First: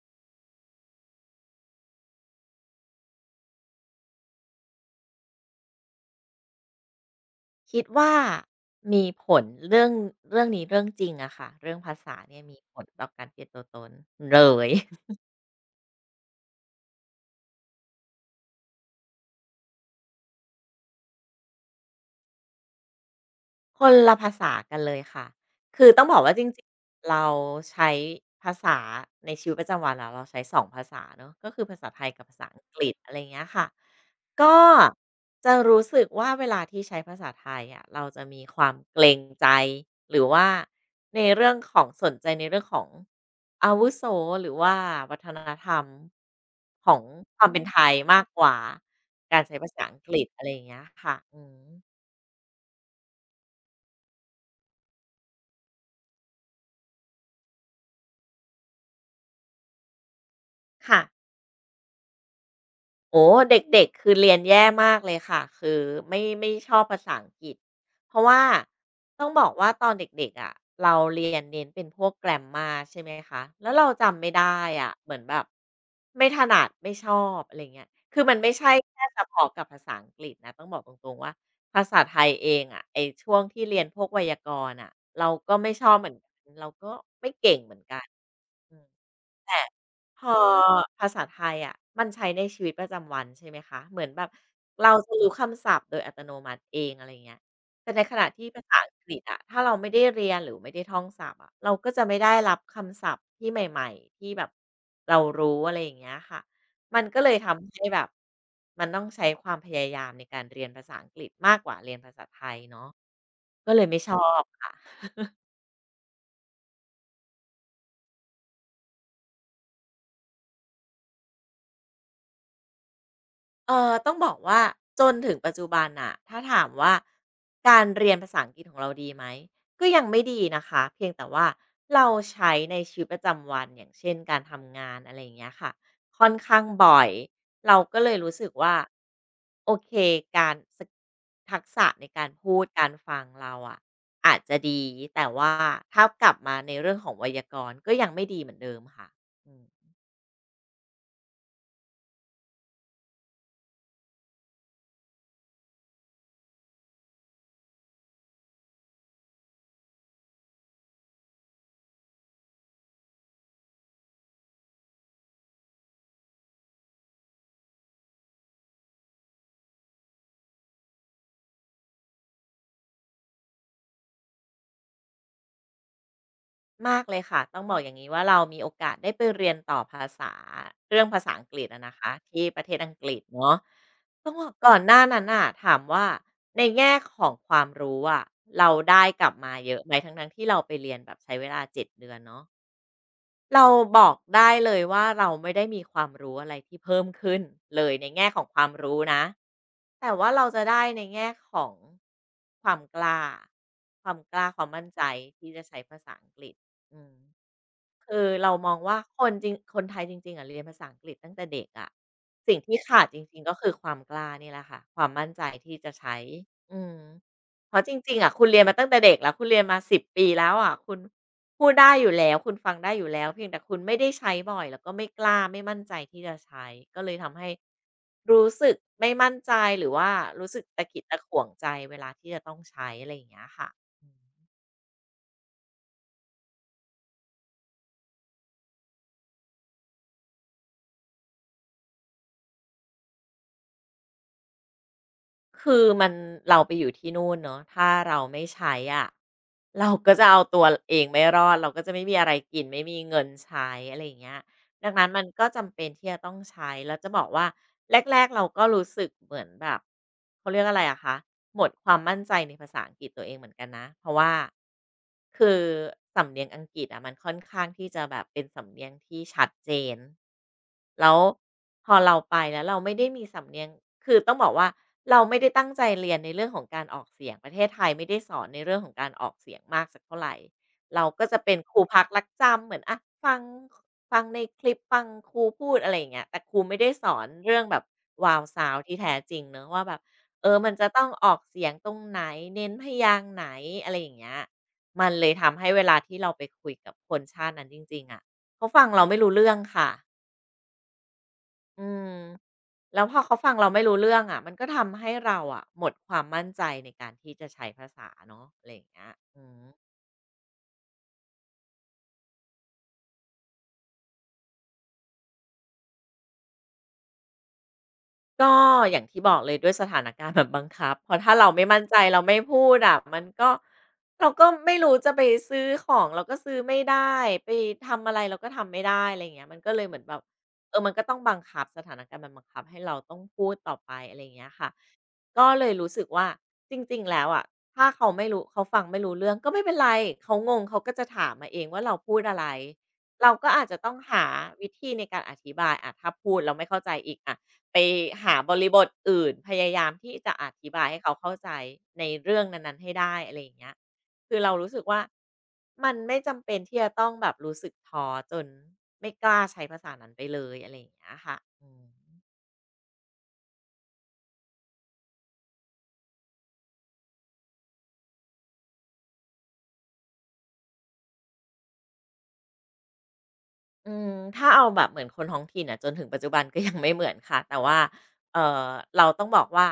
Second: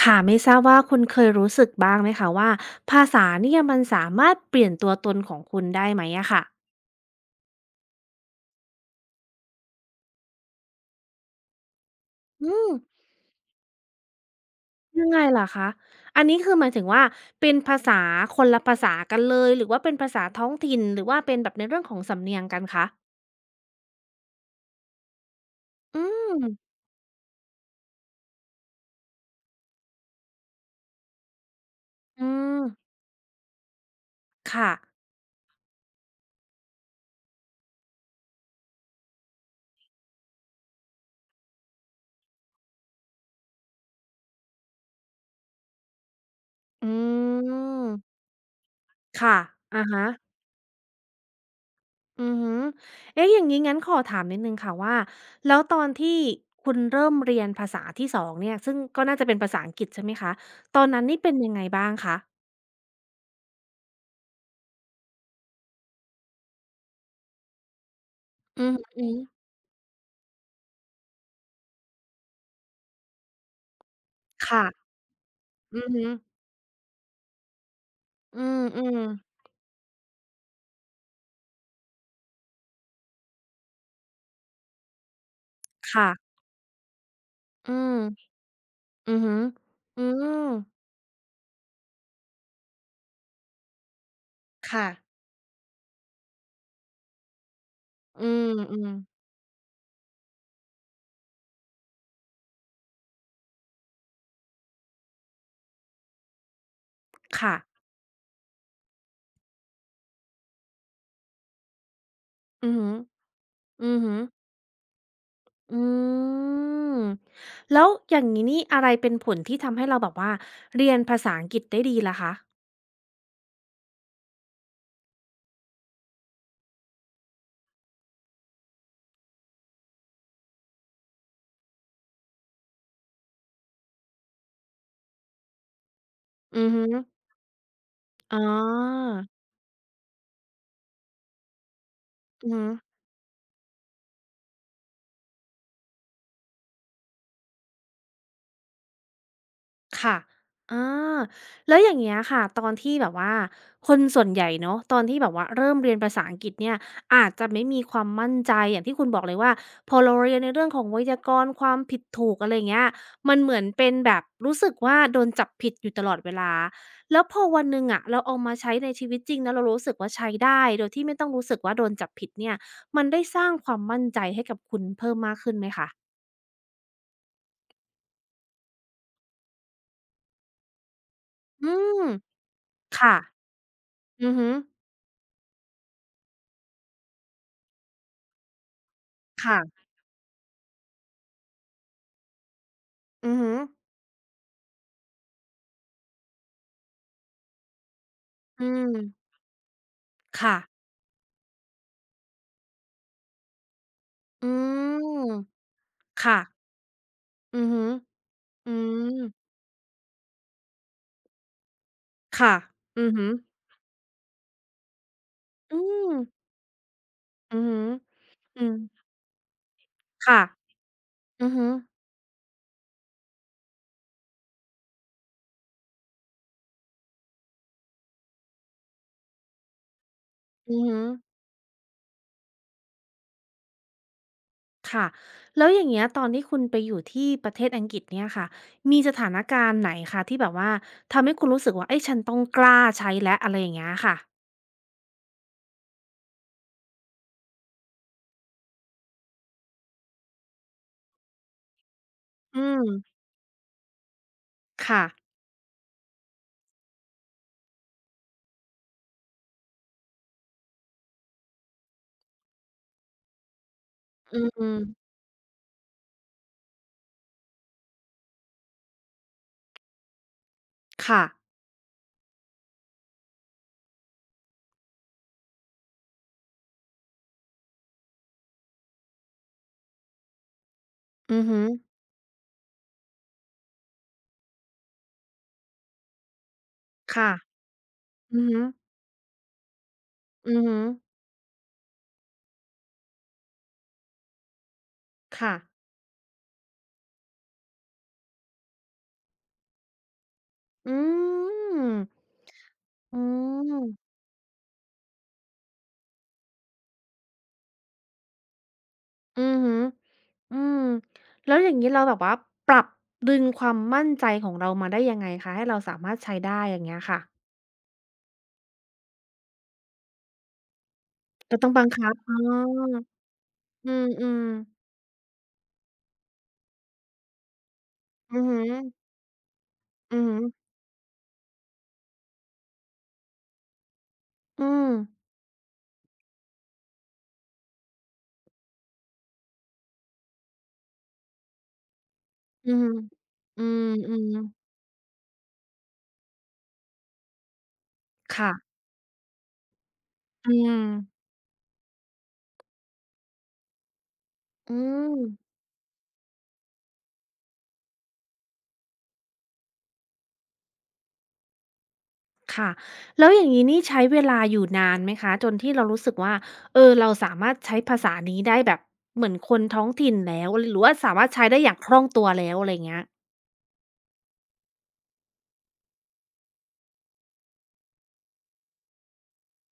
ค่ะไม่ทราบว่าคุณเคยรู้สึกบ้างไหมคะว่าภาษาเนี่ยมันสามารถเปลี่ยนตัวตนของคุณได้ไหมอะค่ะคิดว่ามีผลเรื่องนี้เรื่องจริงอะค่ะเรื่องภาษาเนี่ยอืมีมผลต่อการเปลี่ยนตัวตนเลย ยังไงล่ะคะอันนี้คือหมายถึงว่าเป็นภาษาคนละภาษากันเลยหรือว่าเป็นภาษาท้องถิ่นหรือว่าเป็นแบบในเรื่องของสำเนียงกันคะคนละภาษากันเลยค่ะ คืออืต้องบอกว่ามจริงๆเราใช้ภาษาในชีวิตประจำวันอะเราใช้สองภาษาเนาะก็คือภาษาไทยกับอืภาษามอังกฤษอะไรเงี้ยค่ะก็ค่ะจะรู้สึกว่าเวลาที่ใช้ภาษาไทยอะเราจะมีความเกรงใจหรือว่าในเรื่องของสนใจในเรื่องของอาวุโสหรือว่าวัฒนธรรมอืของความเป็นไทยมามกกว่าค่ะการใช้ภาษาอะอังฮะ กฤษอะไรอย่างเงี้ยค่ะอืมอือฮึเอ๊ะอย่างนี้งั้นขอถามนิดนึงค่ะว่าแล้วตอนที่คุณเริ่มเรียนภาษาที่สองเนี่ยซึ่งก็น่าจะเป็นภาษาอังกฤษใช่ไหมคะตอนค่ะ นั้นนี่เป็นยังไงบ้างคะโอ้เด็กๆคือเรียนแย่มากเลยค่ะคือไม่ชอบภาษาอังกฤษเพราะว่าอือฮึต้องบอกว่าตอนเด็กๆอะเราเรียนเน้นเป็นพวก grammar ใช่ไหมคะแล้วเราจำไม่ได้ค่ะอะเหมือนแบบอือฮึอไม่ถนัดไม่ชอบอะไรเงี้ยคือมันอืไม่ใช่มแค่เฉๆพาะกับภาษาอังกฤษนะต้องบอกตรงๆว่าภาษาไทยเองอะไอ้ช่วงที่เรียนพวกไวยากรณ์อะเราก็ไม่ชอบเหมือนกัค่ะนเราก็ไม่เก่งอืเหมือนมกันอืม อือฮึออืพอมภาษาไทยอะมันใช้ในชีวิตประจำวันใช่ไหมคะเหมือนแบบค่ะเราจะรู้คำศัพท์โดยอัตโนมัติเองอะไรอย่างเงี้ยแต่ในขอืณะที่ภาษามอังกฤษอะถ้าเราไม่ได้เรียนหรือไม่ได้ท่องศัพท์อะเราก็จะไม่ได้รับคำศัพท์ที่ใหม่ๆที่แบบเรารู้อะไรอย่างเงี้ยค่ะมันก็เลยๆค่ะทำให้แบบมันต้องใช้ความพยายามในการเรียนภาษาอังกฤษมากกว่าเรียนภาษาไทยอือเนาะฮึอก็เลยอือไม่ชฮึอบอค่ะ อืมแล้วอย่างงี้นี่อะไรเป็นผลที่ทำให้เราแบบว่าเรียนภาษาอังกฤษได้ดีล่ะคะต้องบอกว่าจนถึงปัจจุบันน่ะถ้าถามว่าการเรียนภาษาอังกฤษของเราดีไหมก็ยังไม่ดีนะคะเพียงแต่ว่าเราใช้ในชีวิตประจำวันอย่างเช่นการทำงานอะไรอย่างเงี้ยค่ะค่อนข้างอือฮึบ่อยอเราก็เลยรู้อ๋อ สึกว่าโอเคการสกทักษะในการอือพูฮึดการฟังเราอะอาจจะดีแต่ว่าถ้ากลับมาในเรื่องของไวยากรณ์ก็ยังไม่ดีเหมือนเดิมค่ะอืม ค่ะอาแล้วอย่างเงี้ยค่ะตอนที่แบบว่าคนส่วนใหญ่เนาะตอนที่แบบว่าเริ่มเรียนภาษาอังกฤษเนี่ยอาจจะไม่มีความมั่นใจอย่างที่คุณบอกเลยว่าพอเราเรียนในเรื่องของไวยากรณ์ความผิดถูกอะไรอย่างเงี้ยมันเหมือนเป็นแบบรู้สึกว่าโดนจับผิดอยู่ตลอดเวลาแล้วพอวันหนึ่งอะเราเอามาใช้ในชีวิตจริงแล้วเรารู้สึกว่าใช้ได้โดยที่ไม่ต้องรู้สึกว่าโดนจับผิดเนี่ยมันได้สร้างความมั่นใจให้กับคุณเพิ่มมากขึ้นไหมคะมากเลยค่ะต้องบอกอย่างนี้ว่าเรามีโอกาสได้ไปเรียนต่อภาษาเรื่องภาษาอังกฤษอือะนะมคะที่ประเทศอังกค่ะฤษเนาะต้อืองอบฮึอกก่อนหน้านั้นน่ะถามว่าในแง่ของความรู้อะเราได้กลับมาเยอะค่ะ ไหมทั้งทงที่เราไปเรียนแบบใช้เวลา7 เดือนเนาะอือฮึอเราบอกได้เลยว่าเราไม่ได้มีความรู้อะไรที่เพิ่มขึ้นเลยในแง่ของคอืวามมรู้นะแต่ว่าเราค่ะจะได้ในแง่ของความกล้าความกล้าอืความมั่นใจมที่จะใช้ภาษาอังค่ะกฤษอืม อือฮึอคือเรามอืองว่ามคนไทยจริงๆอะเรียนภาษาอังกฤษตั้งแต่เด็กอะค่ะสิ่งที่ขาดอือจฮึอริงๆก็คือความกล้านี่แหละค่ะความมั่นใจที่อืจะมใช้อืมอือเพฮึราะอจริงๆอะคุณเรีอืยนมามตั้งแต่เด็กแล้วคุณเรียนมา10 ปีค่ะแล้วอะคุณอือพูฮึอดได้อยู่แล้วคุณฟังได้อยู่แล้วเพียงแต่คุณไม่ได้ใช้บ่อยแล้วก็ไม่กล้าไม่มั่นใจที่จะใช้ก็เลยทำให้รู้สึกไม่มั่นใจหรือว่ารู้สึกอือตะฮึขิดตะขวงใจเวลาที่จะต้องใช้อะไรอย่างเงี้ยค่ะ ค่ะแล้วอย่างเงี้ยตอนที่คุณไปอยู่ที่ประเทศอังกฤษเนี่ยค่ะมีสถานการณ์ไหนคะที่แบบว่าทำให้คุณรู้สึกว่าเอ้ยฉันต้องกล้าใช้และอะไรอย่างเงี้ยค่ะคือมันเราไปอยู่ที่นู่นเนาะถ้าเราไม่ใช้อะะเราก็จะเอาตัวเองไม่รอดเราก็จะไม่มีอะไรอืกินไม่มีเงิมนใช้อะไรอย่างเงี้ย ดังค่ะนั้นมันก็จำเป็นที่จะต้องใช้แล้วจะบอกว่าแรกๆเราก็รู้สึกเหมือนแบบเขาเรียกอะไรอะคะหมดความมั่นใจในภาษาอังกฤษตัวเองเหมือนกันนะเพราะว่าอืมคือสำเนียงอังกฤษอะมันค่อนข้างที่จะแบบเป็นสำเนียงที่ชัดเจนแล้วค่ะพอเราไปแล้วเราไม่ได้มีสำเนียงคือต้องบอกว่าเราไม่ได้ตั้งใจเรียนในเรื่องของการออกเสียงประเทศไทยไม่ได้สอนในเรื่องของการออกเสียงมากสักเท่าไร เราก็จะอือเป็นฮึครูพักรักจำเหมือนอะฟังฟังในคลิปฟังครูพูดอะไรอย่างเงี้ยแต่ครูไม่ได้สอนค่ะเรื่องแบบวาอืวอฮึซา u ที่แท้จริงเนอะว่าแบบเออืออมันฮึจะต้องออกเสียงตรงไหนเน้นพยางค์ไหนอะไรอย่างเงี้ยมันเลยค่ะทำให้เวลาที่เราไปคุยกับคนชาตินั้นจริงๆอะเขาฟังเราไม่รู้เรื่องค่ะอือืม มแล้วพอือเขาฟังเราไม่รู้มเรื่องอะมันก็ทำให้เราอะหมดความมั่นใจในการที่จะใช้ภาษาเนาะอะไรอย่างเงี้ยอือือม ฮึอืมแล้วอย่างงี้เราแบบว่าปรับดึงความมั่นใจของเรามาได้ยังไงคะให้เราสามารถใช้ได้อย่างเงี้ยค่ะก็อย่างที่บอกเลยด้วยสถานการณ์แบบบังคับ เพราะถ้าเราก็ไม่ต้องมั่บันงใจคับเราอ๋ไม่พูดอะอมันก็อืเรามก็ไม่ๆรู้จะไปซื้อของเราก็ซื้อไม่ได้ไปทำอะไรเราอือก็ฮึทำไม่ได้อะไรอย่างเงี้ยมันก็เลยเหมือนแบอืบอฮึเออมันก็ต้องบังคับสถานการณ์มันบังคับให้เราต้องพูดต่อไปอะไรอย่างเงี้ยอืค่ะมก็เลยรู้สึกว่าจริงๆแล้วอะถ้าเขาไม่รู้เขาฟังไม่รู้เรื่องก็ไม่เป็นไรเขางงเขาก็จะถามมาเองว่าเราพูดอะไรอือฮึเราก็อือาจจะต้องหามวิๆธีในการอธิบายอะถ้าพูดแล้วไม่เข้าใจอีกอะ ไปหาบริค่ะบทอื่นพยายามที่จะออืธิมบายให้เขาเข้าใจในเรื่องนั้นๆให้ได้อะไรอย่างเงี้ยคือเรารู้อืสึกว่ามมันไม่จำเป็นที่จะต้องแบบรู้สึกท้อจนไม่กล้าใช้ภาษานั้นไปเลยอะไรอย่างเงี้ยค่ะอืม ค่ะแล้วอย่างงี้นี่ใช้เวลาอยู่นานไหมคะจนที่เรารู้สึกว่าเออเราสามารถใช้ภาษานี้ได้แบบเหมือนคนท้องถิ่นแล้วหรือว่าสามารถใช้ได้อย่างคล่องตัวแล้วอะไรเงี้ย อืมถ้าเอาแบบเหมือนคนท้องถิ่นอะจนถึงปัจจุบันก็ ยังไม่เหมือนค่ะแต่ว่าเออเราต้องบอกว่า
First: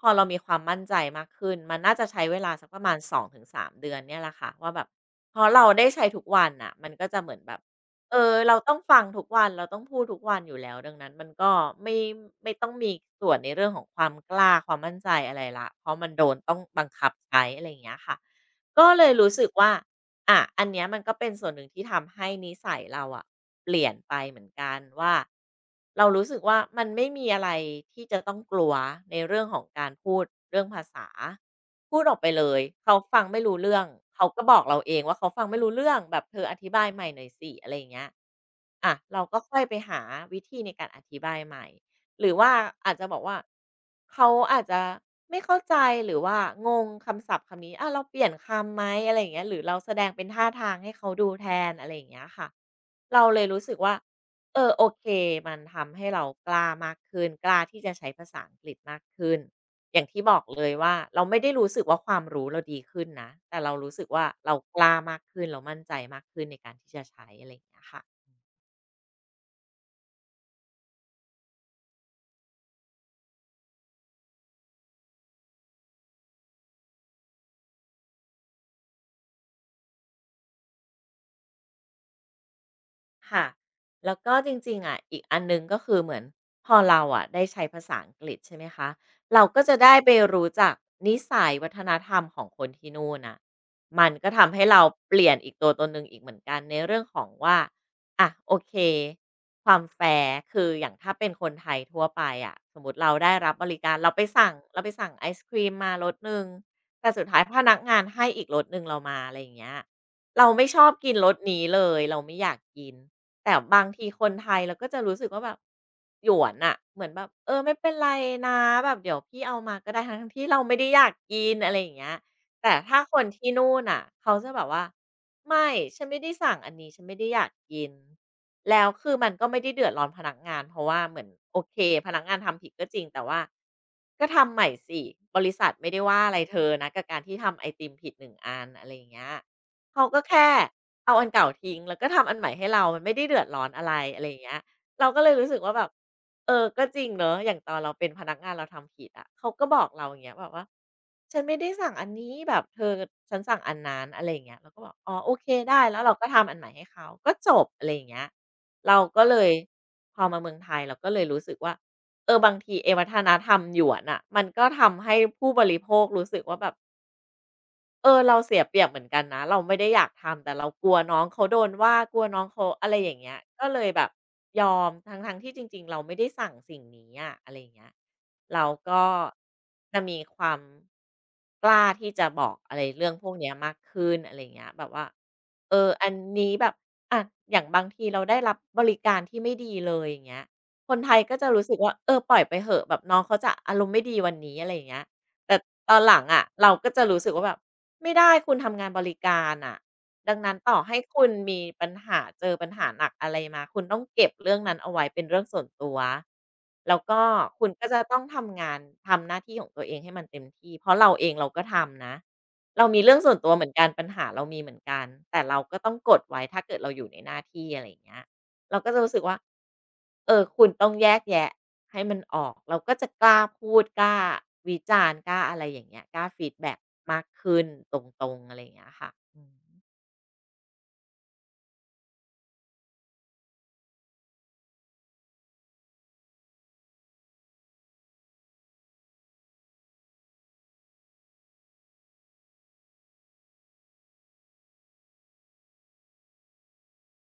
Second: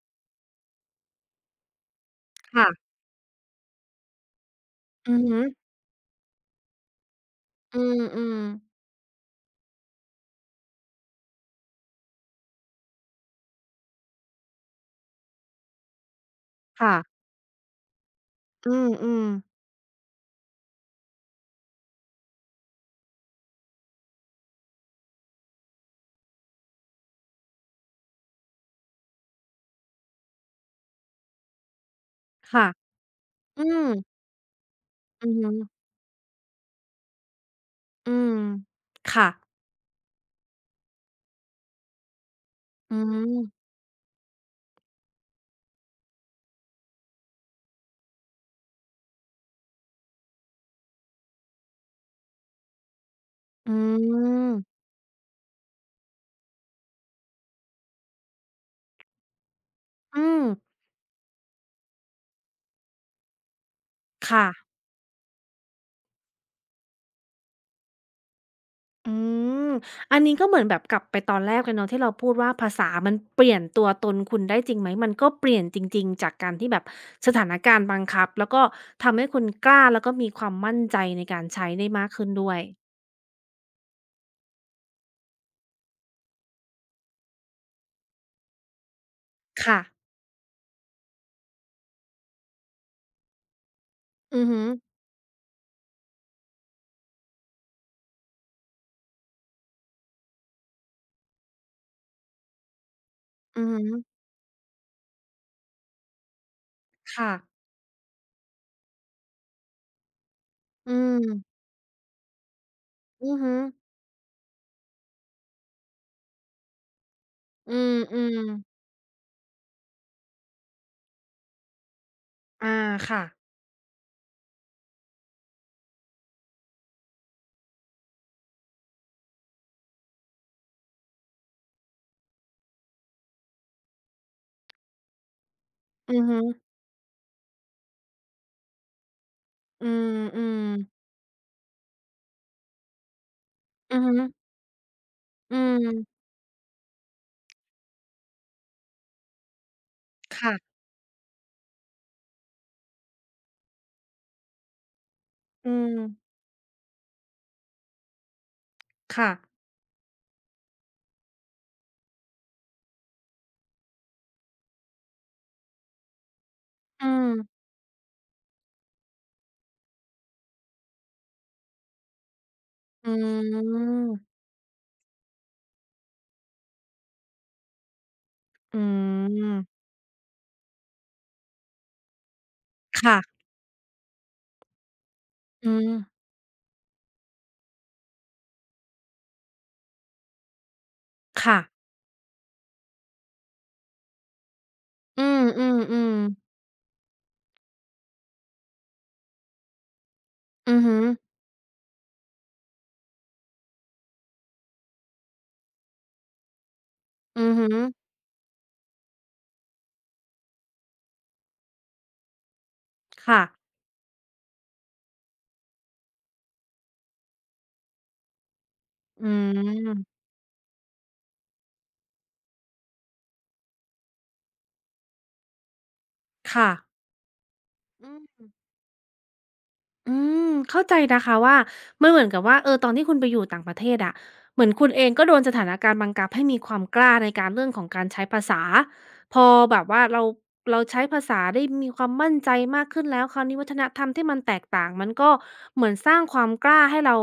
พอเรามีความมั่นใจมากขึ้นมันน่าจะใช้เวลาสัค่ะ กประมาณ2-3เดือนเนี่ยแหละค่ะว่าแบบอือพฮึอเราได้ใช้ทุกวันน่ะมันก็จะเหมือนแบบอืเออมเราต้ๆองฟังทุกวันเราต้องพูดทุกวันอยู่แล้วดังนั้นมันก็ไม่ไม่ต้องมีส่วนในเรื่องของความกล้าความมั่นใจอะไรละเพราะมันโดนต้องบังค่ะคับใช้อะไรอย่างเงี้ยค่ะอืก็เลยมรู้ๆสึกว่า อ่ะ อันเนี้ยมันก็เป็นส่วนหนึ่งที่ทำให้นิสัยเราอะเปลี่ยนไปเหมือนกันว่าเรารู้สึกว่ามันไม่มีอะไรที่จะต้องกลัวในเรื่องของการพูดเรื่องภาษาพูดออกไปเลยค่ะเขาฟังไม่รู้อืเรื่อมงเขาก็บอกเราเองว่าอืเขาอฟังฮึไม่รู้เรื่องแบบเธออธิบายใหม่หน่อยสิอะไรอย่างเงี้ยอืมอะเราค่ะก็ค่อยไปหาวิธีในการอธิบายใหม่ หรือว่าอาอืจจะมบอกว่าเขาอาจจะไม่เข้าใจหรือว่างงคำศัพท์คำนี้อะเราเปลี่ยนคำไหมอะไรอย่างเงี้ยหรือเราแสดงเป็นท่าทางให้เขาดูแทนอะไรอย่างเงี้ยค่ะเราเลยรู้อืสึกว่าเออโอมเคมันทำให้เรากล้ามากขึ้นกล้าที่จะใช้ภาษาอังกฤษมากขึ้นอย่างที่อืบอมกเลยว่าเราไม่ได้รู้สึกว่าความรู้เราดีขึ้นนะแต่เรารู้สึกว่าค่ะเรากล้ามากขึ้นเรามั่นใจมากขึ้นในการที่จะใช้อะไรอย่างเงี้ยค่ะ อืมอันนี้ก็เหมือนแบบกลับไปตอนแรกเลยเนาะที่เราพูดว่าภาษามันเปลี่ยนตัวตนคุณได้จริงไหมมันก็เปลี่ยนจริงๆจากการที่แบบสถานการณ์บังคับแล้วก็ทำให้คุณกล้าแล้วก็มีความมั่นใจในการใช้ได้มากขึ้นด้วยค่ะ แล้วก็จริงๆอะอีกอันหนึ่งก็คือเหมือนพอเราอะได้ใช้ภาษาอังกฤษใช่ไหมคะ เราก็จะค่ะได้ไปรู้จักนิสัยวัฒนธรรมของคนที่นู่นน่ะมันก็อือทำฮึให้เราเปลี่ยนอีกตัวตนหนึ่งอีกเหมือนกันในเรื่องของว่าอะโอเคความแฟร์คืออย่างถ้าเป็นคนไทยทั่วไปอะสมมุติเราได้รับอืบอริการเราฮึไปสั่งเราไปสั่งไอศกรีมมารสหนึ่งแต่สุดค่ะท้ายพนักงานให้อีกรสหนึ่งเรามาอะไรอย่างเงี้ย เราไม่ชอบอืกินรมสนี้เลยเราไม่อยากกินอือแต่ฮึ บางทีคนไทยเราก็จะรู้สึกว่าแบบหยวนอะเหมือนแบบเอออืไม่เป็มนไรอืนะมแบบเดี๋ยวพี่เอามาก็ได้ทั้งๆที่เราไม่ได้อยากกินอะไรอย่างเงี้ยแต่อาถ้าคค่ะนที่นู่นน่ะเขาจะแบบว่าไม่ฉันไม่ได้สั่งอันนี้ฉันไม่ได้อยากกินแล้วคือมันก็ไม่ได้เดือดร้อนพนักงานเพราะว่าเหมือนโอเคพนักงานทำผิดก็จริงแต่ว่าก็ทำใหม่สิบริษัทไม่ได้อืว่าออะฮึไรเธอนะกับการที่ทำไอติมผิดหนึ่งอันอะไรอย่างเงี้ย อืเขามก็อืแค่มเอาอันเก่าทิ้งแล้วก็ทำอันใหม่ให้เรามันไม่ได้เดือดร้อนอะไรอือฮึอะไรอย่างเงี้ยเราก็เลยรู้อืสึกว่าแบบมเออก็จริงเนาะอย่างตอนเราเป็นพนักงานเราทำผิดอะเขาก็บอกเราอย่างเงี้ยแบบว่าค่ะฉันไม่ได้สั่งอันนี้แบบเธอฉันสั่งอันนั้นอะไรอย่างเงี้ยเราก็บอกอ๋อโอเคอืได้มแล้วเราก็ทำอันใหม่ให้เขาก็จบอะไรอย่างเงี้ยเราก็ค่ะเลยพอมาเมืองไทยเราก็เลยรู้สึกว่าเออบางทีไอ้วัฒนธรรมหยวนน่ะมันก็ทำให้ผู้บริโภครู้สึกว่าแบบ อืมเราเสียเปรียบเหมือนกันนะเราไม่ได้อยากทำแต่เรากลัวน้องเขาโดนว่ากลัวน้องเขาอะไรออืย่างเงี้ยก็เลยแบบมยอมทั้งๆที่จริงๆเราไม่ได้สั่งสิ่งนี้อะอะไรอย่างเงี้ยเราอืก็มจะมีความกล้าที่จะบอกอะไรเรื่องพวกค่ะเนี้ยมากขึ้นอะไรอย่างเงี้ยแบบว่าอือันมนี้แบบอะอย่างบางทีเราได้รับบริการที่ไม่ดีเลยอย่างเงี้ยคนไทยก็จะค่ะรู้สึกว่าปล่อยไปเหอะแบบน้องเขาจะอารมณ์ไม่ดีวันนี้อะไรอย่างเงี้ย อืแต่ตอนหมลังๆอะๆเราก็จะรู้สึกว่าแบบไม่ได้คุณทำงานบริการน่ะดังนั้นต่ออือฮึให้คุณมีปัญหาเจอปัญหาหนักอะไรมาคุณต้องเก็บเรื่องนั้นเอาไว้เป็นเรื่องส่วนตัวแล้วก็อือฮึคุณก็จะต้องทำงานทำหน้าที่ของตัวเองให้มันเต็มที่เพราะเราเองเราก็ทำนะเรามีเรื่องส่วนค่ะตัวเหมือนกันปัญหาเรามีเหมือนกันแต่เราก็ต้องกดไว้ถ้าเกิดเราอยู่ในหน้าที่อะไรอย่างเงี้ยเราก็จะรู้สึกอืว่ามคุณต้องแยกแยะ ให้มันออกเราก็จะกล้าพูดกล้าวิจารณ์กล้าอะไรอย่างเงี้ยกล้าฟีดค่ะแบ็กมากขึ้นตอืรงๆอะไรอม ย่างเงี้ยค่ะอืมอืมเข้าใจนะคะว่ามันเหมือนกับว่าเออตอนที่คุณไปอยู่ต่างประเทศอะเหมือนคุณเองก็โดนสถานการณ์บังคับให้มีความกล้าในการเรื่องของการใช้ภาษาพอแบบว่าเราใช้ภาษาได้มีความมั่นใจมากขึ้นแล้วคราวนี้วัฒนธรรมที่มันแตกต่างมันก็เหมือนสร้างความกล้าให้เรา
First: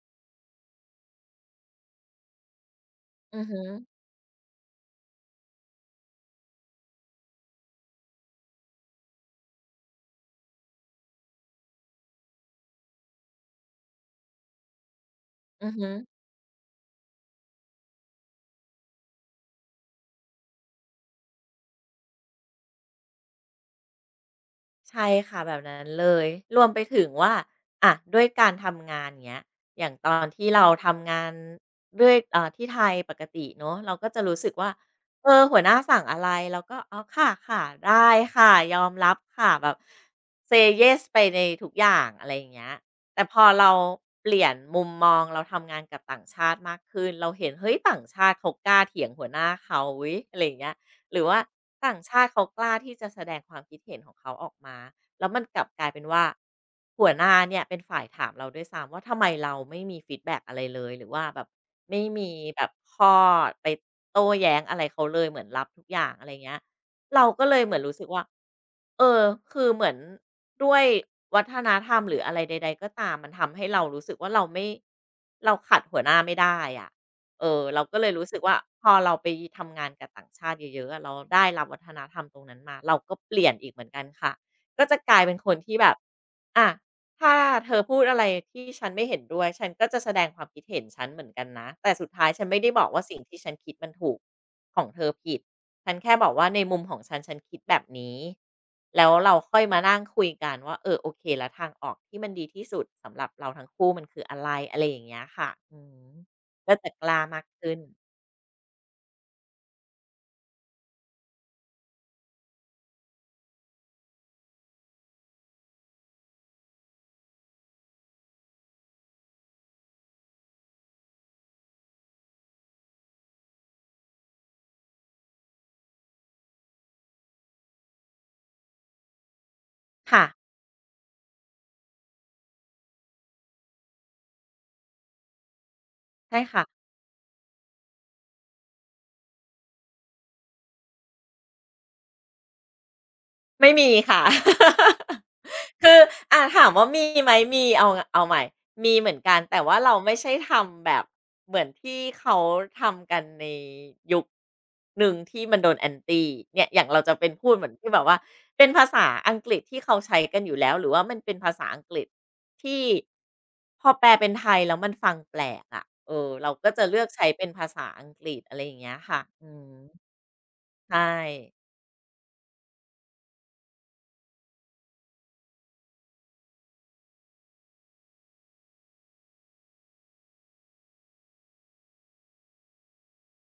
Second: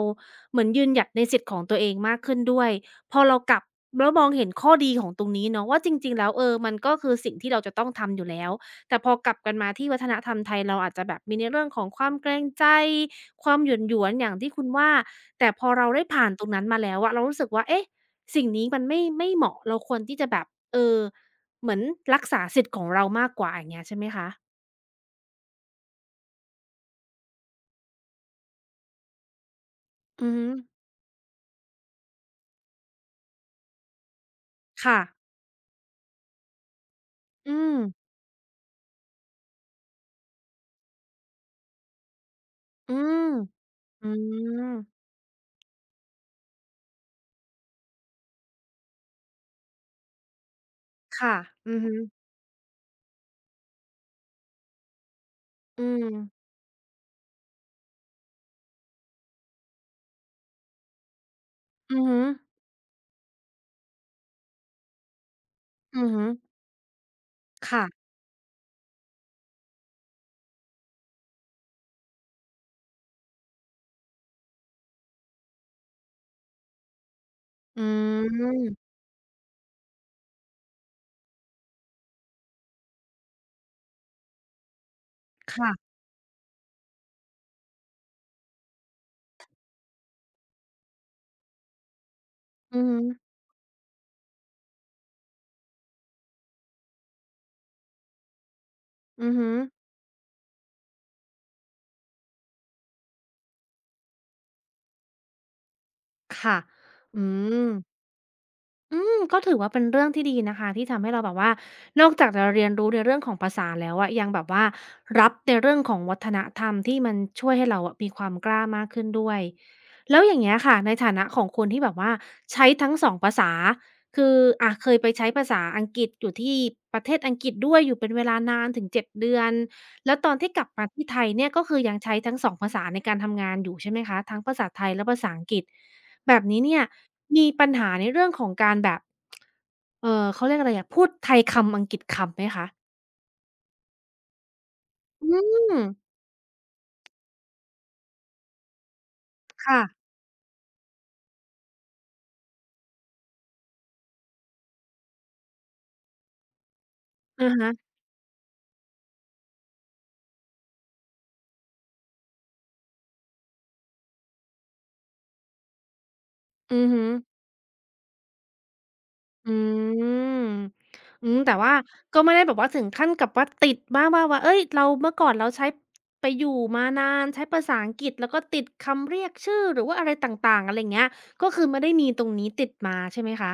เหมือนยืนหยัดในสิทธิ์ของตัวเองมากขึ้นด้วยพออเราอกฮึลับแล้วมองเห็นข้อดีของตรงนี้เนาะว่าจริงๆแล้วเออมันก็คือสิ่งที่เราจะต้องทำอยู่แล้ว แต่พอกลับกันมาที่วัฒนธรรมไทยเราอาจจะแบบมีในเรื่องของความเกรงใจความหยวนหยวนอย่างที่คุณว่าแต่พออือเราฮึ ได้ผ่านตรงนั้นมาแล้วอะเรารู้สึกว่าเอ๊ะสิ่งนี้มันไม่เหมาะเราควรที่จะแบบเออเหมือนรักษาสิทธิ์ของเรามากกว่าอย่างเงี้ยใช่ไหมคะใช่ค่ะแบบนั้นเลยรวมไปถึงว่าอะด้วยการทำงานเงี้ยอย่างตอนอือฮึที่เราทำงานด้วยเอ่าที่ไทยปกติเนาะเราก็จะรู้สึกว่าค่ะหัวหน้าสั่งอะไรเราก็อ๋อคอื่ะมๆได้ค่ะยอมรับค่ะแบบ say yes ไปในทุกอย่างอะไรอย่างเงี้ยอืแต่มพอเราอืเปลี่ยนมมุมมองเราทำงานกับต่างชาติมากขึ้นเราเห็นเฮ้ยต่างชาติเขากล้าเถียงหัวหน้าเขาเฮ้ยอะไรอย่างเงี้ย หรือค่ะว่าอือฮึต่างชาติเขากล้าที่จะแสดงความคิดเห็นของเขาออกมาแล้วมันกลับกอืลายเป็นว่ามหัวหน้าเนี่ยเป็นฝ่ายถามเราด้วยซ้ำว่าทำไมเราไม่มีฟีดแบ็กอะไรเลยหรือว่าแบบอืไม่อฮึมีแบบข้อไปโต้แย้งอะไรเขาเลยเหมือนรับทุกออืย่าองฮึอะไรเงี้ยเราก็เลยเหมือนค่ะรู้สึกว่าเออคือเหมือนด้วยวัฒนธรรมหรืออะไรใดๆก็ตามมันทำให้เรารู้สึกว่าเราไม่เราขัดหัวหน้าไม่ได้อะ อืเราก็เลยรู้สึกว่าพอมเราไปทำงานกับต่างชาติเยอะๆอะเราได้รับวัฒนธรรมตรงนั้นมาเราก็เปลี่ยนอีกเหมือนกันค่ะก็จะกลายเป็นคนที่แบค่ะบอะถ้าเธอพูดอะไรที่ฉันไม่เห็นด้วยฉันก็จะแสดงความคิดเห็นฉันเหมือนกันนะแต่สุดท้ายฉันไม่ได้อืบออกฮึว่าสิ่งที่ฉันคิดมันถูกของเธอผิดฉันแค่บอกว่าในมุมของฉันฉันคิดแบบนี้แล้วอืเราอฮึค่อยมานั่งคุยกันว่าโอเคแล้วทางออกที่มันดีที่สุดสำหรับเราทั้งคู่มันคืออะไรอะไรอย่างเงี้ยค่ะอืม ค่ะก็จะกอืล้ามากม ขึ้นอืมก็ถือว่าเป็นเรื่องที่ดีนะคะที่ทำให้เราแบบว่านอกจากจะเรียนรู้ในเรื่องของภาษาแล้วอะยังแบบว่ารับในเรื่องของวัฒนธรรมที่มันช่วยให้เราอะมีความกล้ามากขึ้นด้วยแล้วอย่างเงี้ยค่ะในฐานะของคนที่แบบว่าใช้ทั้ง2ภาษาคืออะเคยไปใช้ภาษาอังกฤษอยู่ที่ประเทศอังกฤษด้วยอยู่เป็นเวลานานถึง7เดือนแล้วค่ะตอนที่กลับมาที่ไทยเนี่ยก็คือยังใช้ทั้ง2ภาษาในการทำงานอยู่ใช่ไหมคะทั้งภาษาไทยและภาษาอังกฤษ แบใช่บนี้ค่ะเนี่ยมีปัญหาในเรื่องของการแบบเขาเรียกอะไรอะพูดไทยคำอังกฤษคำไหมคะไม่มีค่ะ อืม คืออ่าถามว่ามีไหมมีเอาเอาใหม่มีเหมือนกันแต่ว่าค่ะเราไม่ใช่ทำแบบเหมือนที่เขาทำกันในยุคหนึ่งที่มันโดนแอนต t ้เนี่ยอย่างเราจะเป็นพูอะดเหมืฮะอนที่แบบว่าเป็นภาษาอังกฤษที่เขาใช้กันอยู่แล้วหรือว่ามันเป็นภาษาอังกฤษที่พอแปลเป็นไทยแล้วมันฟังแปลกอะะเราก็อืจะอเลืฮึอกใช้เป็นภาษาอังกฤษอะไรอย่างเงี้ยค่ะอือืม มใช่อืมแต่ว่าก็ไม่ได้แบบว่าถึงขั้นกับว่าติดมากว่าเฮ้ยเราเมื่อก่อนเราใช้ไปอยู่มานานใช้ภาษาอังกฤษแล้วก็ติดคำเรียกชื่อหรือว่าอะไรต่างๆอะไรอย่างเงี้ยก็คือไม่ได้มีตรงนี้ติดมาใช่ไหมคะ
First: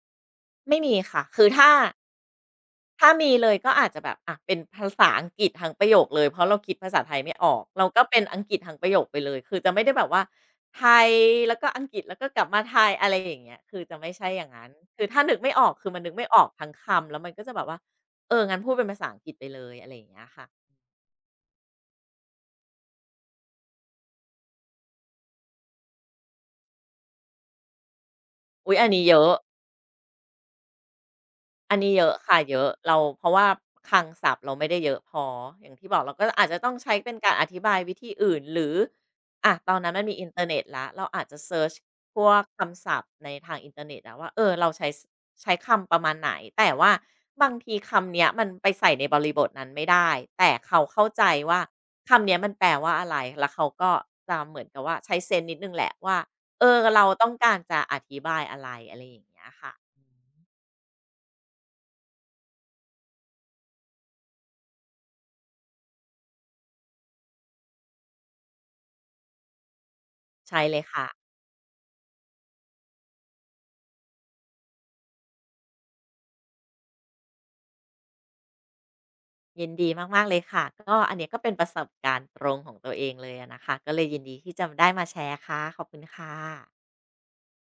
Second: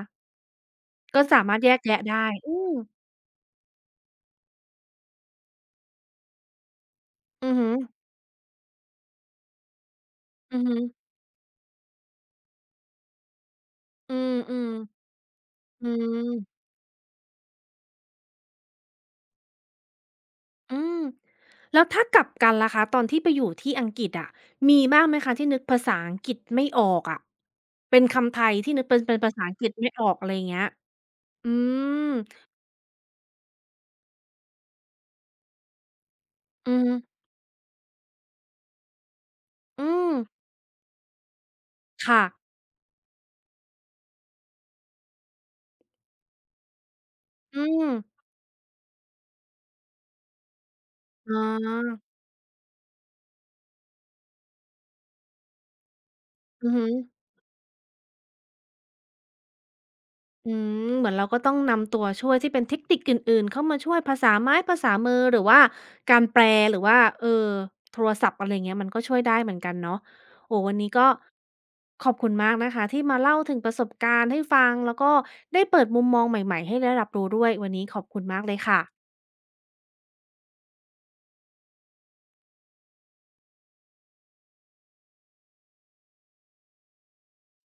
ไม่มีก็ค่ะสาคือมารถถ้าแยกแยะได้อืมถ้ามีเลยก็อาจจะแบบอะเป็นภาษาอังกฤษทั้งประโยคเลยเพราะเราคิดภาษาไทยไม่ออืออกฮึเราก็เป็นอังกฤษทั้งประโยคไปเลยคือจะไม่ได้แบบว่าอือฮึไทยแล้วก็อังกฤษแล้วก็กลับมาไทยอะไรอย่างเงี้ยคือจะไม่อืใช่มอย่างอืนั้นมคือถ้านึกไม่ออกอืคือมันนึกไม่ออกม ทั้งคำแล้วมันก็จะแบบว่างั้นพูดเป็นภาษาอังกฤษไปเลยอะไรอย่างเงี้ยค่ะอืมแล้วถ้ากลับกันล่ะคะตอนที่ไปอยู่ที่อังกฤษอะมีบ้างไหมคะที่นึกภาษาอังกฤษไม่ออกอะเป็นคำไทยที่อุ๊ยนึอักนเป็นนี้เยเป็นอะ ภาษาอังกฤษไม่ออกอะไรอย่างเงี้ยอือันนี้มเยอะค่ะเยอะเราเพราะว่าคลังศัพท์เราไม่ได้เยอะพออย่างที่บอกเราก็อาจจะต้อืองใช้เป็นมการอธิบายวิธีอื่นหรืออะตอนอืนั้นมันมมีอินเทอร์เน็ตแล้วเราอาจจะเซิร์ชพค่ะวกคำศัพท์ในทางอินเทอร์เน็ตอะว่าเราใช้ใช้คำประมาณไหนแต่ว่าบางอืทีมคำเนี้ยมันไปใส่ในบริบทนั้นไม่ได้แต่เขาเข้าใจอ๋ว่าอคำเนี้ยมันแปลว่าอะไรแล้วเขาก็จะเหมือนกับว่าใช้เซนส์นิดนึงแหละว่าอือฮึ เราต้องการจะอธิบายอะไรอะไรอย่างเงี้ยค่ะอืมเหมือนเราก็ต้องนำตัวช่วยที่เป็นเทคนิคอื่นๆเข้ามาช่วยภาษาไม้ภาษามือหรือว่าการแปลหรือว่าโทรศัพท์อะไรอย่างเงี้ยมันก็ช่วยได้เหมือนกันเนาะโอ้ใช่โฮวัเลนยนี้ค่ะ ก็ขอบคุณมากนะคะที่มาเล่าถึงประสบการณ์ให้ฟังแล้วก็ได้เปิดมุมมองใหม่ๆให้ได้รับรู้ด้วยวันนี้ขอบคุณมากเลยค่ะยินดีมากๆเลยค่ะก็อันเนี้ยก็เป็นประสบการณ์ตรงของตัวเองเลยอะนะคะก็เลยยินดีที่จะได้มาแชร์ค่ะขอบคุณค่ะ